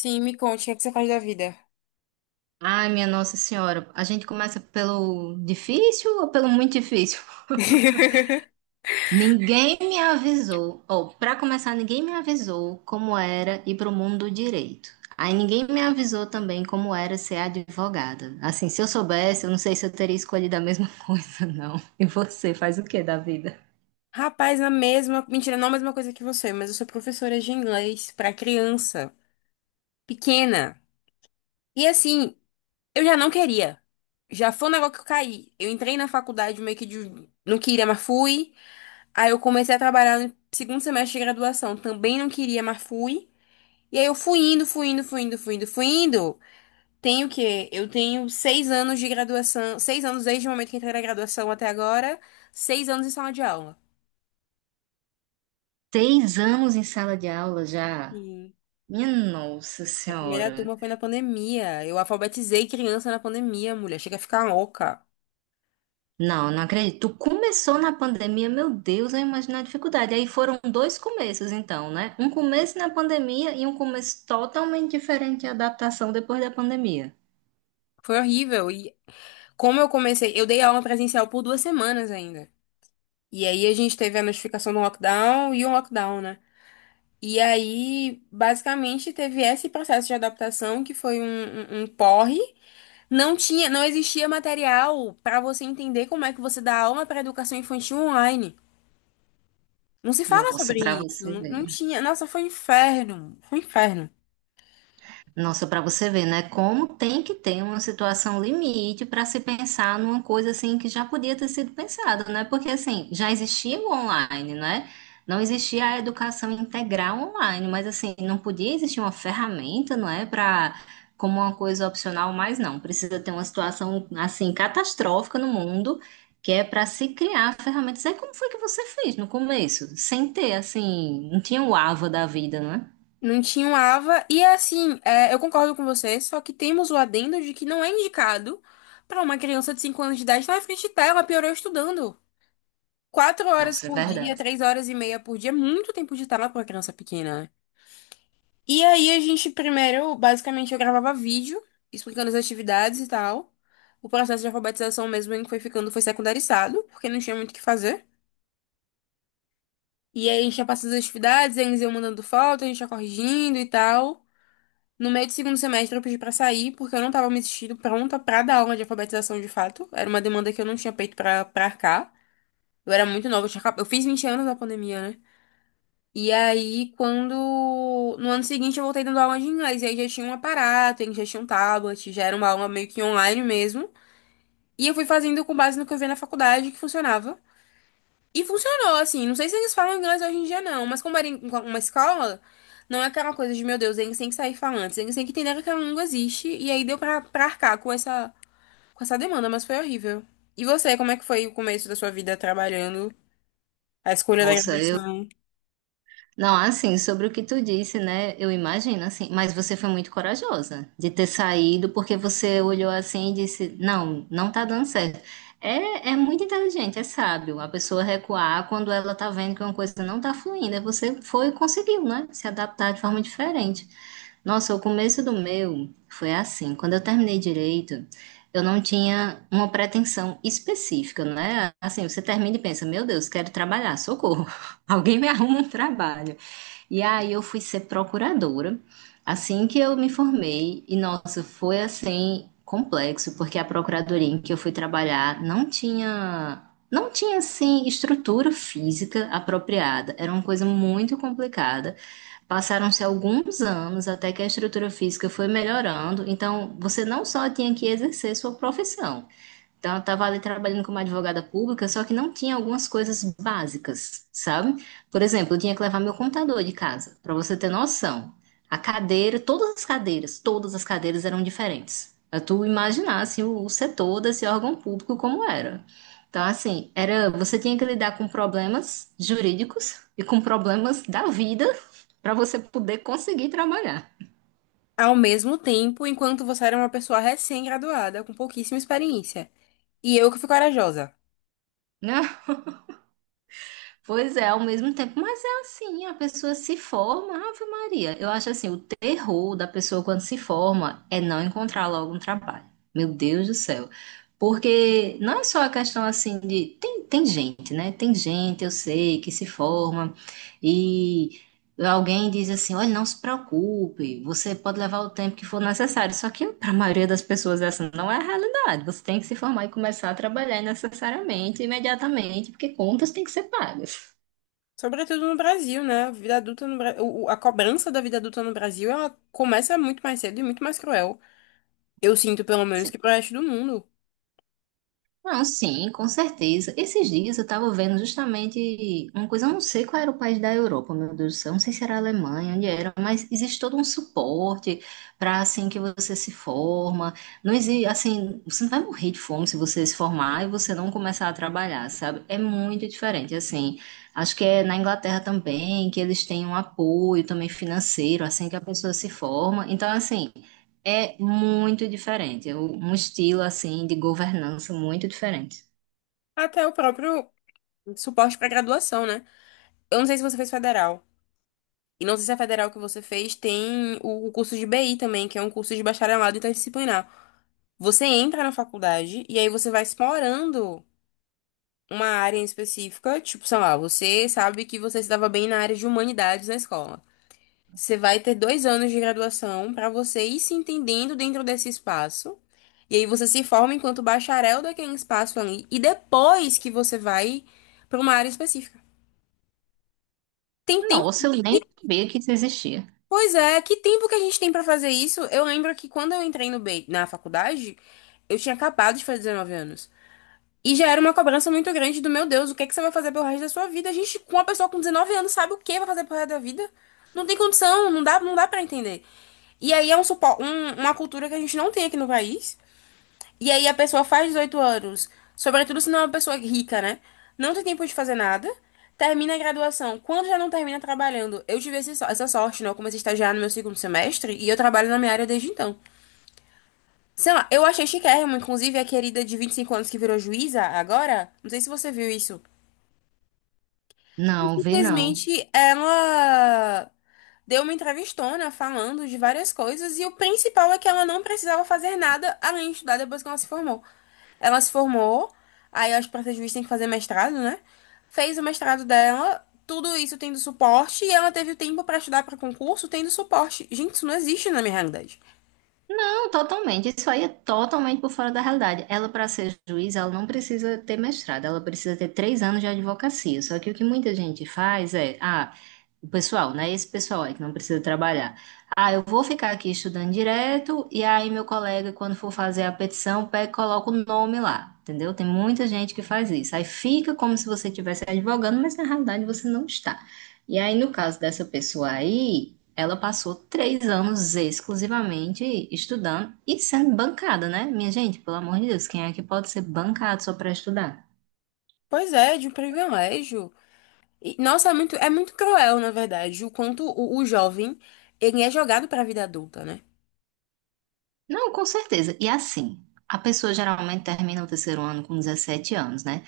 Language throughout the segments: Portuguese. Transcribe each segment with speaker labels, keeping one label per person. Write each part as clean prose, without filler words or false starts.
Speaker 1: Sim, me conte, o que é que você faz da vida?
Speaker 2: Ai, minha Nossa Senhora, a gente começa pelo difícil ou pelo muito difícil? Ninguém me avisou, ou para começar, ninguém me avisou como era ir pro mundo do direito. Aí ninguém me avisou também como era ser advogada. Assim, se eu soubesse, eu não sei se eu teria escolhido a mesma coisa, não. E você faz o que da vida?
Speaker 1: Rapaz, na mesma. Mentira, não a mesma coisa que você, mas eu sou professora de inglês pra criança pequena. E assim, eu já não queria. Já foi um negócio que eu caí. Eu entrei na faculdade meio que de. Não queria, mas fui. Aí eu comecei a trabalhar no segundo semestre de graduação. Também não queria, mas fui. E aí eu fui indo, fui indo, fui indo, fui indo, fui indo. Tenho o quê? Eu tenho 6 anos de graduação, 6 anos desde o momento que entrei na graduação até agora, 6 anos em sala de aula.
Speaker 2: Seis anos em sala de aula já?
Speaker 1: E
Speaker 2: Minha Nossa
Speaker 1: a primeira
Speaker 2: Senhora.
Speaker 1: turma foi na pandemia. Eu alfabetizei criança na pandemia, mulher. Chega a ficar louca.
Speaker 2: Não, não acredito. Tu começou na pandemia, meu Deus, eu imagino a dificuldade. Aí foram dois começos, então, né? Um começo na pandemia e um começo totalmente diferente à adaptação depois da pandemia.
Speaker 1: Foi horrível. E como eu comecei, eu dei aula presencial por duas semanas ainda. E aí a gente teve a notificação do lockdown e um lockdown, né? E aí, basicamente, teve esse processo de adaptação que foi um porre. Não existia material para você entender como é que você dá aula para educação infantil online. Não se fala
Speaker 2: Nossa,
Speaker 1: sobre
Speaker 2: pra
Speaker 1: isso,
Speaker 2: você
Speaker 1: não
Speaker 2: ver.
Speaker 1: tinha. Nossa, foi um inferno, foi um inferno.
Speaker 2: Nossa, para você ver, né? Como tem que ter uma situação limite para se pensar numa coisa assim que já podia ter sido pensada, né? Porque assim, já existia o online, né? Não existia a educação integral online, mas assim, não podia existir uma ferramenta, não é? Para como uma coisa opcional, mas não. Precisa ter uma situação assim catastrófica no mundo que é para se criar ferramentas. É como foi que você fez no começo, sem ter assim, não tinha o Ava da vida, né?
Speaker 1: Não tinha um AVA e é assim, é, eu concordo com você, só que temos o adendo de que não é indicado para uma criança de 5 anos de idade estar na frente de tela, piorou estudando. 4 horas
Speaker 2: Nossa, é
Speaker 1: por dia,
Speaker 2: verdade.
Speaker 1: 3 horas e meia por dia, é muito tempo de tela para uma criança pequena. E aí a gente primeiro, basicamente, eu gravava vídeo explicando as atividades e tal. O processo de alfabetização mesmo em que foi ficando foi secundarizado, porque não tinha muito o que fazer. E aí a gente ia passando as atividades, eles iam mandando foto, a gente ia corrigindo e tal. No meio do segundo semestre eu pedi pra sair, porque eu não tava me sentindo pronta pra dar aula de alfabetização de fato. Era uma demanda que eu não tinha peito pra arcar. Eu era muito nova, eu, eu fiz 20 anos na pandemia, né? E aí, quando. No ano seguinte, eu voltei dando aula de inglês. E aí já tinha um aparato, ele já tinha um tablet, já era uma aula meio que online mesmo. E eu fui fazendo com base no que eu vi na faculdade, que funcionava. E funcionou, assim. Não sei se eles falam inglês hoje em dia, não. Mas como era uma escola, não é aquela coisa de, meu Deus, eles têm que sair falando. Eles têm que entender que aquela língua existe. E aí deu pra arcar com essa demanda, mas foi horrível. E você, como é que foi o começo da sua vida trabalhando? A escolha da
Speaker 2: Nossa,
Speaker 1: graduação?
Speaker 2: não, assim, sobre o que tu disse, né? Eu imagino, assim, mas você foi muito corajosa de ter saído, porque você olhou assim e disse, não, não tá dando certo. É, é muito inteligente, é sábio a pessoa recuar quando ela tá vendo que uma coisa não tá fluindo. Aí você foi e conseguiu, né? Se adaptar de forma diferente. Nossa, o começo do meu foi assim. Quando eu terminei direito, eu não tinha uma pretensão específica, né? Assim, você termina e pensa, meu Deus, quero trabalhar, socorro. Alguém me arruma um trabalho. E aí eu fui ser procuradora assim que eu me formei. E nossa, foi assim complexo, porque a procuradoria em que eu fui trabalhar não tinha não tinha assim estrutura física apropriada. Era uma coisa muito complicada. Passaram-se alguns anos até que a estrutura física foi melhorando. Então, você não só tinha que exercer sua profissão, então, eu estava ali trabalhando como advogada pública, só que não tinha algumas coisas básicas, sabe? Por exemplo, eu tinha que levar meu computador de casa, para você ter noção. A cadeira, todas as cadeiras eram diferentes. Pra tu imaginar, assim, o setor desse órgão público como era. Então, assim, era, você tinha que lidar com problemas jurídicos e com problemas da vida para você poder conseguir trabalhar.
Speaker 1: Ao mesmo tempo, enquanto você era uma pessoa recém-graduada, com pouquíssima experiência. E eu que fui corajosa.
Speaker 2: Né? Pois é, ao mesmo tempo, mas é assim, a pessoa se forma, Ave Maria. Eu acho assim, o terror da pessoa quando se forma é não encontrar logo um trabalho. Meu Deus do céu. Porque não é só a questão assim de. Tem, tem gente, né? Tem gente, eu sei, que se forma e alguém diz assim: olha, não se preocupe, você pode levar o tempo que for necessário. Só que para a maioria das pessoas essa não é a realidade. Você tem que se formar e começar a trabalhar necessariamente, imediatamente, porque contas têm que ser pagas.
Speaker 1: Sobretudo no Brasil, né? A vida adulta no A cobrança da vida adulta no Brasil, ela começa muito mais cedo e muito mais cruel. Eu sinto, pelo menos,
Speaker 2: Sim.
Speaker 1: que pro resto do mundo.
Speaker 2: Não, sim, com certeza. Esses dias eu estava vendo justamente uma coisa, eu não sei qual era o país da Europa, meu Deus do céu, não sei se era a Alemanha, onde era, mas existe todo um suporte para assim que você se forma. Não existe, assim, você não vai morrer de fome se você se formar e você não começar a trabalhar, sabe? É muito diferente, assim. Acho que é na Inglaterra também que eles têm um apoio também financeiro assim que a pessoa se forma. Então, assim, é muito diferente, é um estilo assim de governança muito diferente.
Speaker 1: Até o próprio suporte para graduação, né? Eu não sei se você fez federal. E não sei se a federal que você fez tem o curso de BI também, que é um curso de bacharelado interdisciplinar. Você entra na faculdade e aí você vai explorando uma área em específica, tipo, sei lá, você sabe que você se dava bem na área de humanidades na escola. Você vai ter 2 anos de graduação para você ir se entendendo dentro desse espaço. E aí você se forma enquanto bacharel daquele espaço ali. E depois que você vai para uma área específica. Tem tempo.
Speaker 2: Nossa, eu nem
Speaker 1: Que-
Speaker 2: sabia que isso existia.
Speaker 1: Pois é, que tempo que a gente tem para fazer isso? Eu lembro que quando eu entrei no B, na faculdade, eu tinha acabado de fazer 19 anos. E já era uma cobrança muito grande do meu Deus, o que é que você vai fazer pelo resto da sua vida? A gente, com uma pessoa com 19 anos, sabe o que vai fazer pelo resto da vida? Não tem condição, não dá, não dá para entender. E aí é uma cultura que a gente não tem aqui no país. E aí a pessoa faz 18 anos, sobretudo se não é uma pessoa rica, né? Não tem tempo de fazer nada. Termina a graduação. Quando já não termina trabalhando, eu tive essa sorte, né? Eu comecei a estagiar no meu segundo semestre e eu trabalho na minha área desde então. Sei lá, eu achei chiquérrimo, inclusive a querida de 25 anos que virou juíza agora, não sei se você viu isso.
Speaker 2: Não, vi não.
Speaker 1: Simplesmente ela deu uma entrevistona falando de várias coisas e o principal é que ela não precisava fazer nada além de estudar depois que ela se formou. Ela se formou, aí acho que pra ser juiz tem que fazer mestrado, né? Fez o mestrado dela, tudo isso tendo suporte, e ela teve o tempo pra estudar pra concurso tendo suporte. Gente, isso não existe na minha realidade.
Speaker 2: Não, totalmente. Isso aí é totalmente por fora da realidade. Ela, para ser juiz, ela não precisa ter mestrado, ela precisa ter três anos de advocacia. Só que o que muita gente faz é, ah, o pessoal, né? Esse pessoal aí que não precisa trabalhar. Ah, eu vou ficar aqui estudando direto, e aí meu colega, quando for fazer a petição, pega, e coloca o nome lá, entendeu? Tem muita gente que faz isso. Aí fica como se você estivesse advogando, mas na realidade você não está. E aí, no caso dessa pessoa aí. Ela passou três anos exclusivamente estudando e sendo bancada, né? Minha gente, pelo amor de Deus, quem é que pode ser bancado só para estudar?
Speaker 1: Pois é, de um privilégio. E, Nossa, é muito cruel, na verdade, o quanto o jovem, ele é jogado pra vida adulta, né?
Speaker 2: Não, com certeza. E assim, a pessoa geralmente termina o terceiro ano com 17 anos, né?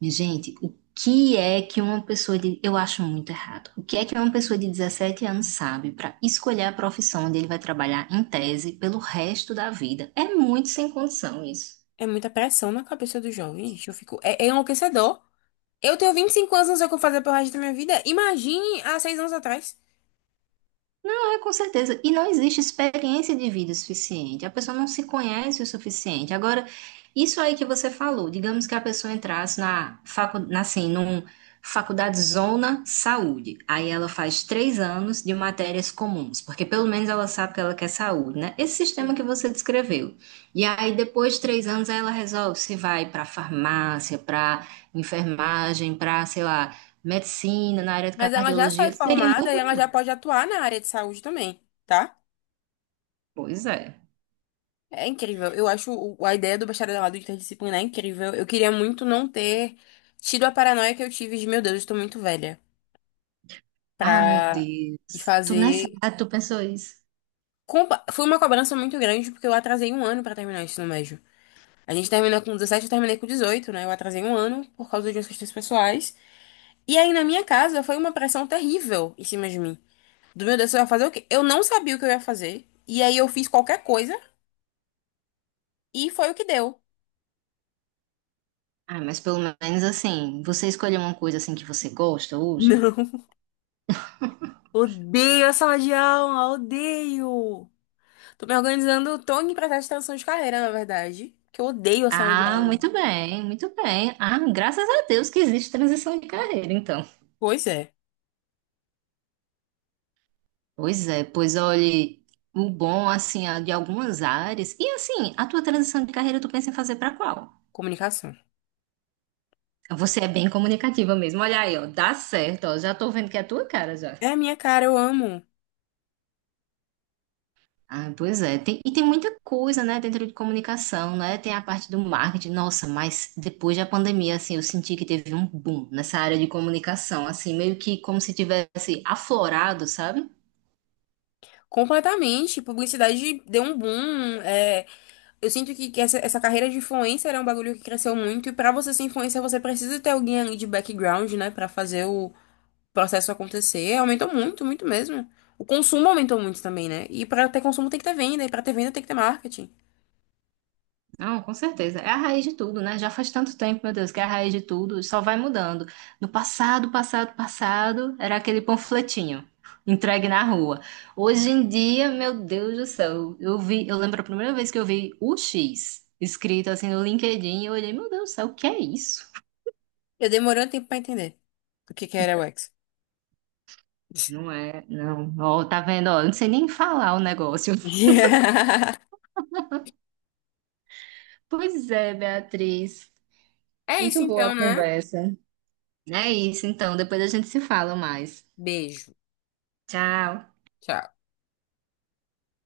Speaker 2: Minha gente, o que é que uma pessoa de. Eu acho muito errado. O que é que uma pessoa de 17 anos sabe para escolher a profissão onde ele vai trabalhar em tese pelo resto da vida? É muito sem condição isso.
Speaker 1: É muita pressão na cabeça do jovem, gente. Eu fico, é enlouquecedor. Eu tenho 25 anos, não sei o que eu vou fazer pro resto da minha vida. Imagine há 6 anos atrás.
Speaker 2: É, com certeza. E não existe experiência de vida o suficiente. A pessoa não se conhece o suficiente. Agora, isso aí que você falou, digamos que a pessoa entrasse na facu, na, assim, num faculdade Zona Saúde. Aí ela faz três anos de matérias comuns, porque pelo menos ela sabe que ela quer saúde, né? Esse sistema
Speaker 1: Sim.
Speaker 2: que você descreveu. E aí, depois de três anos, aí ela resolve se vai para farmácia, para enfermagem, para, sei lá, medicina, na área de
Speaker 1: Mas ela já sai
Speaker 2: cardiologia. Seria
Speaker 1: formada
Speaker 2: muito
Speaker 1: e ela
Speaker 2: melhor.
Speaker 1: já pode atuar na área de saúde também, tá?
Speaker 2: Pois é.
Speaker 1: É incrível. Eu acho a ideia do bacharelado interdisciplinar é incrível. Eu queria muito não ter tido a paranoia que eu tive de, meu Deus, eu estou muito velha
Speaker 2: Ah, meu
Speaker 1: pra
Speaker 2: Deus.
Speaker 1: ir
Speaker 2: Tu nessa
Speaker 1: fazer.
Speaker 2: idade, tu pensou isso?
Speaker 1: Foi uma cobrança muito grande porque eu atrasei um ano pra terminar o ensino médio. A gente terminou com 17, eu terminei com 18, né? Eu atrasei um ano por causa de umas questões pessoais. E aí, na minha casa, foi uma pressão terrível em cima de mim. Do meu Deus, você vai fazer o quê? Eu não sabia o que eu ia fazer. E aí, eu fiz qualquer coisa e foi o que deu.
Speaker 2: Ah, mas pelo menos assim, você escolheu uma coisa assim que você gosta hoje?
Speaker 1: Não, odeio a sala de aula, odeio. Tô me organizando, tô em processo de transição de carreira, na verdade, que eu odeio a sala de
Speaker 2: Ah,
Speaker 1: aula.
Speaker 2: muito bem, muito bem. Ah, graças a Deus que existe transição de carreira, então.
Speaker 1: Pois é,
Speaker 2: Pois é, pois olhe, o bom assim é de algumas áreas. E assim, a tua transição de carreira tu pensa em fazer pra qual?
Speaker 1: comunicação.
Speaker 2: Você é bem comunicativa mesmo. Olha aí, ó, dá certo, ó. Já tô vendo que é a tua cara já.
Speaker 1: É a minha cara, eu amo.
Speaker 2: Ah, pois é, tem- e tem muita coisa, né, dentro de comunicação, né? Tem a parte do marketing, nossa, mas depois da pandemia, assim, eu senti que teve um boom nessa área de comunicação, assim, meio que como se tivesse aflorado, sabe?
Speaker 1: Completamente. Publicidade deu um boom. É, eu sinto que essa carreira de influencer é um bagulho que cresceu muito. E pra você ser influencer, você precisa ter alguém ali de background, né? Pra fazer o processo acontecer. Aumentou muito, muito mesmo. O consumo aumentou muito também, né? E pra ter consumo tem que ter venda. E pra ter venda tem que ter marketing.
Speaker 2: Não, com certeza. É a raiz de tudo, né? Já faz tanto tempo, meu Deus, que é a raiz de tudo, só vai mudando. No passado, passado, passado, era aquele panfletinho entregue na rua. Hoje em dia, meu Deus do céu, eu vi, eu lembro a primeira vez que eu vi o X escrito assim no LinkedIn, eu olhei, meu Deus do céu, o que é isso?
Speaker 1: Eu demorei um tempo pra entender o que que era o X.
Speaker 2: Não é, não. Ó, tá vendo? Ó, eu não sei nem falar o negócio. Pois é, Beatriz.
Speaker 1: É isso
Speaker 2: Muito boa a
Speaker 1: então, né?
Speaker 2: conversa. É isso, então, depois a gente se fala mais.
Speaker 1: Beijo.
Speaker 2: Tchau.
Speaker 1: Tchau.